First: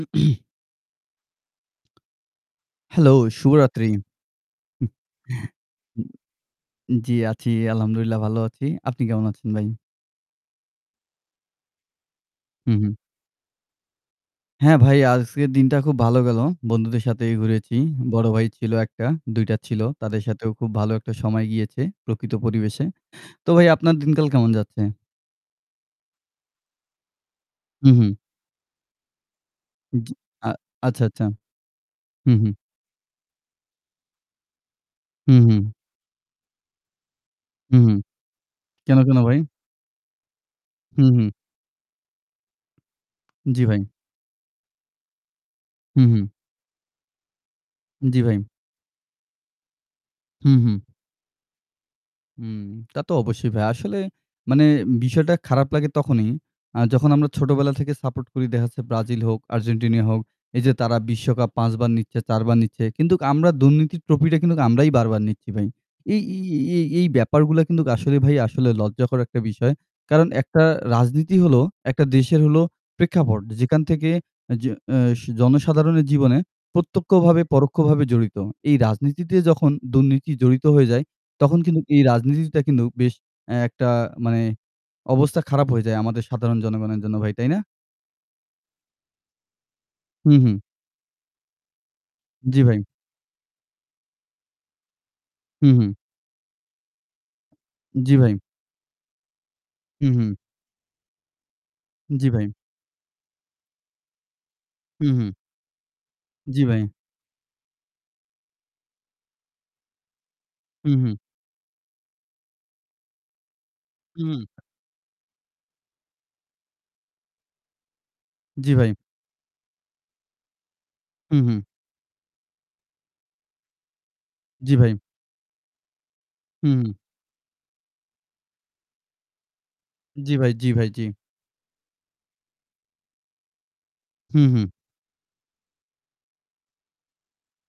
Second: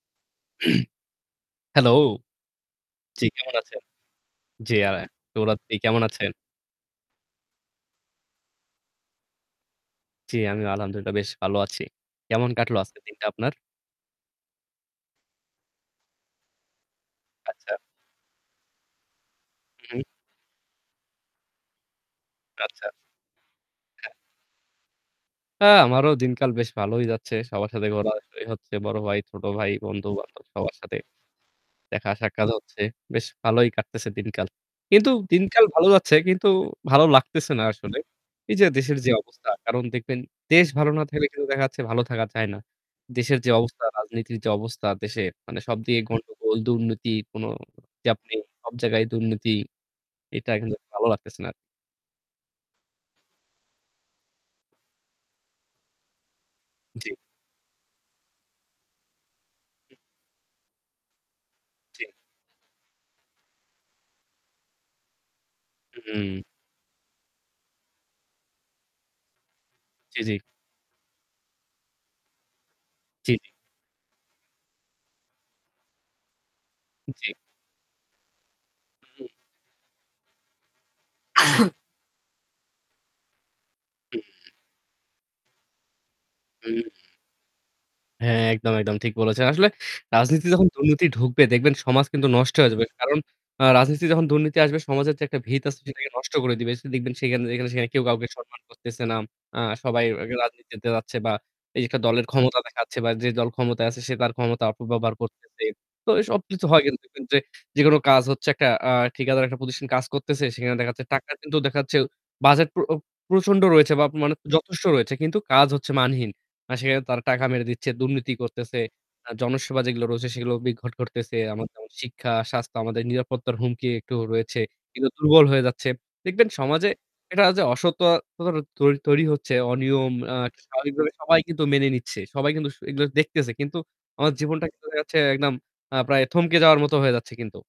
Hello. Hello, জ্বী, কেমন আছেন? শুভরাত্রি। জ্বী, [unintelligible] শুভরাত্রি, কেমন আছেন? জ্বী, আছি। আলহামদুলিল্লাহ ভালো আছি। আপনি কেমন আছেন ভাই? জ্বী, আমিও আলহামদুলিল্লাহ বেশ ভালো আছি। কেমন হু, কাটলো হু। আজকের দিনটা আপনার? হ্যাঁ, ভাই আজকের দিনটা খুব ভালো গেলো। বন্ধুদের সাথেই আচ্ছা। ঘুরেছি। বড় ভাই ছিল ১ টা, ২ টা ছিল। হুম। তাদের সাথেও খুব ভালো একটা সময় গিয়েছে প্রকৃত পরিবেশে। আচ্ছা। তো ভাই আপনার হ্যাঁ। দিনকাল কেমন যাচ্ছে? হ্যাঁ, আমারও দিনকাল বেশ ভালোই যাচ্ছে। সবার সাথে হু, ঘোরা হু। [unintelligible] হচ্ছে বড় ভাই, ছোট ভাই, বন্ধু-বান্ধব আ সবার সাথে। আচ্ছা, আচ্ছা। হু, দেখা-সাক্ষাৎ হু। হচ্ছে। বেশ ভালোই কাটতেছে দিনকাল। কিন্তু হু, দিনকাল হু। ভালো যাচ্ছে কিন্তু ভালো লাগতেছে না হু, হু। আসলে। এই যে কেন দেশের যে কেন ভাই? অবস্থা কারণ দেখবেন দেশ ভালো না হু, থাকলে হু। কিন্তু দেখা যাচ্ছে ভালো থাকা যায় না। দেশের যে জ্বী, ভাই। অবস্থা, রাজনীতির যে অবস্থা দেশে, মানে সবদিকে হু, হু। গন্ডগোল, দুর্নীতি কোন যা জ্বী, আপনি ভাই। সব জায়গায় দুর্নীতি, এটা হু, হু। কিন্তু ভালো লাগতেছে না আর। হুম, তা তো অবশ্যই ভাই। আসলে মানে বিষয়টা খারাপ লাগে তখনই। আ যখন জ্বী। আমরা ছোটবেলা থেকে সাপোর্ট করি। দেখা যাচ্ছে ব্রাজিল হোক, আর্জেন্টিনা হোক, এই যে তারা বিশ্বকাপ ৫ বার জ্বী। নিচ্ছে, ৪ -বার নিচ্ছে। কিন্তু আমরা দুর্নীতির ট্রফিটা কিন্তু আমরাই বারবার নিচ্ছি ভাই। হুম, এই এই হুম। এই এই ব্যাপারগুলো কিন্তু আসলে ভাই আসলে লজ্জাকর একটা বিষয়। জ্বী, কারণ জ্বী। একটা রাজনীতি হলো একটা দেশের হল জ্বী। প্রেক্ষাপট। যেখান থেকে যে অ্যাস জনসাধারণের জীবনে জ্বী। প্রত্যক্ষভাবে পরোক্ষভাবে জড়িত। এই হুম। রাজনীতিতে যখন দুর্নীতি জড়িত হয়ে যায়। তখন কিন্তু এই রাজনীতিটা কিন্তু বেশ এ একটা মানে হুম। অবস্থা খারাপ হয়ে যায় আমাদের সাধারণ হুম। জনগণের জন্য ভাই। তাই না? হ্যাঁ, একদম, একদম ঠিক বলেছেন। আসলে হু, রাজনীতি হু। যখন দুর্নীতি ঢুকবে, দেখবেন সমাজ কিন্তু নষ্ট জ্বী, হয়ে ভাই। যাবে। কারণ আ রাজনীতি যখন দুর্নীতি আসবে, সমাজের যে একটা ভিত হু, আছে হু। সেটাকে নষ্ট করে দিবে। দেখবেন যেখানে সেখানে কেউ জ্বী, কাউকে ভাই। সম্মান করতেছে না। আ সবাই হু, হু। রাজনীতিতে যাচ্ছে বা এই যে একটা দলের জ্বী, ভাই। ক্ষমতা দেখাচ্ছে বা যে দল ক্ষমতায় আছে, সে তার ক্ষমতা হু, অপব্যবহার হু। করতেছে। তো এইসব জ্বী কিছু হয় ভাই। কিন্তু দেখবেন যে যেকোনো কাজ হচ্ছে আ একটা ঠিকাদার একটা প্রতিষ্ঠান কাজ করতেছে। সেখানে দেখা হু, যাচ্ছে হু। টাকা কিন্তু দেখা যাচ্ছে বাজেট প্র প্রচন্ড রয়েছে বা মানে হুম। যথেষ্ট রয়েছে। কিন্তু কাজ হচ্ছে মানহীন। মানে সেখানে তারা টাকা মেরে দিচ্ছে, দুর্নীতি জ্বী, করতেছে, ভাই। আ জনসেবা যেগুলো রয়েছে, সেগুলো বিদঘট করতেছে। হু, হু। এমন যেমন শিক্ষা, স্বাস্থ্য, আমাদের নিরাপত্তার হুমকি একটু রয়েছে। জ্বী, ভাই। কিংবা দুর্বল হয়ে যাচ্ছে, দেখবেন হু, সমাজে হু। এটা যে অসত-ততা তৈরি তৈরি হচ্ছে। অনিয়ম জ্বী আ ভাই, জ্বী ভাই, জ্বী। স্বাভাবিকভাবে সবাই কিন্তু মেনে নিচ্ছে। সবাই কিন্তু স এগুলো দেখতেছে। কিন্তু আমাদের হু, জীবনটা হু। কিন্তু দেখা যাচ্ছে একদম আ প্রায় থমকে যাওয়ার মতো হয়ে যাচ্ছে কিন্তু।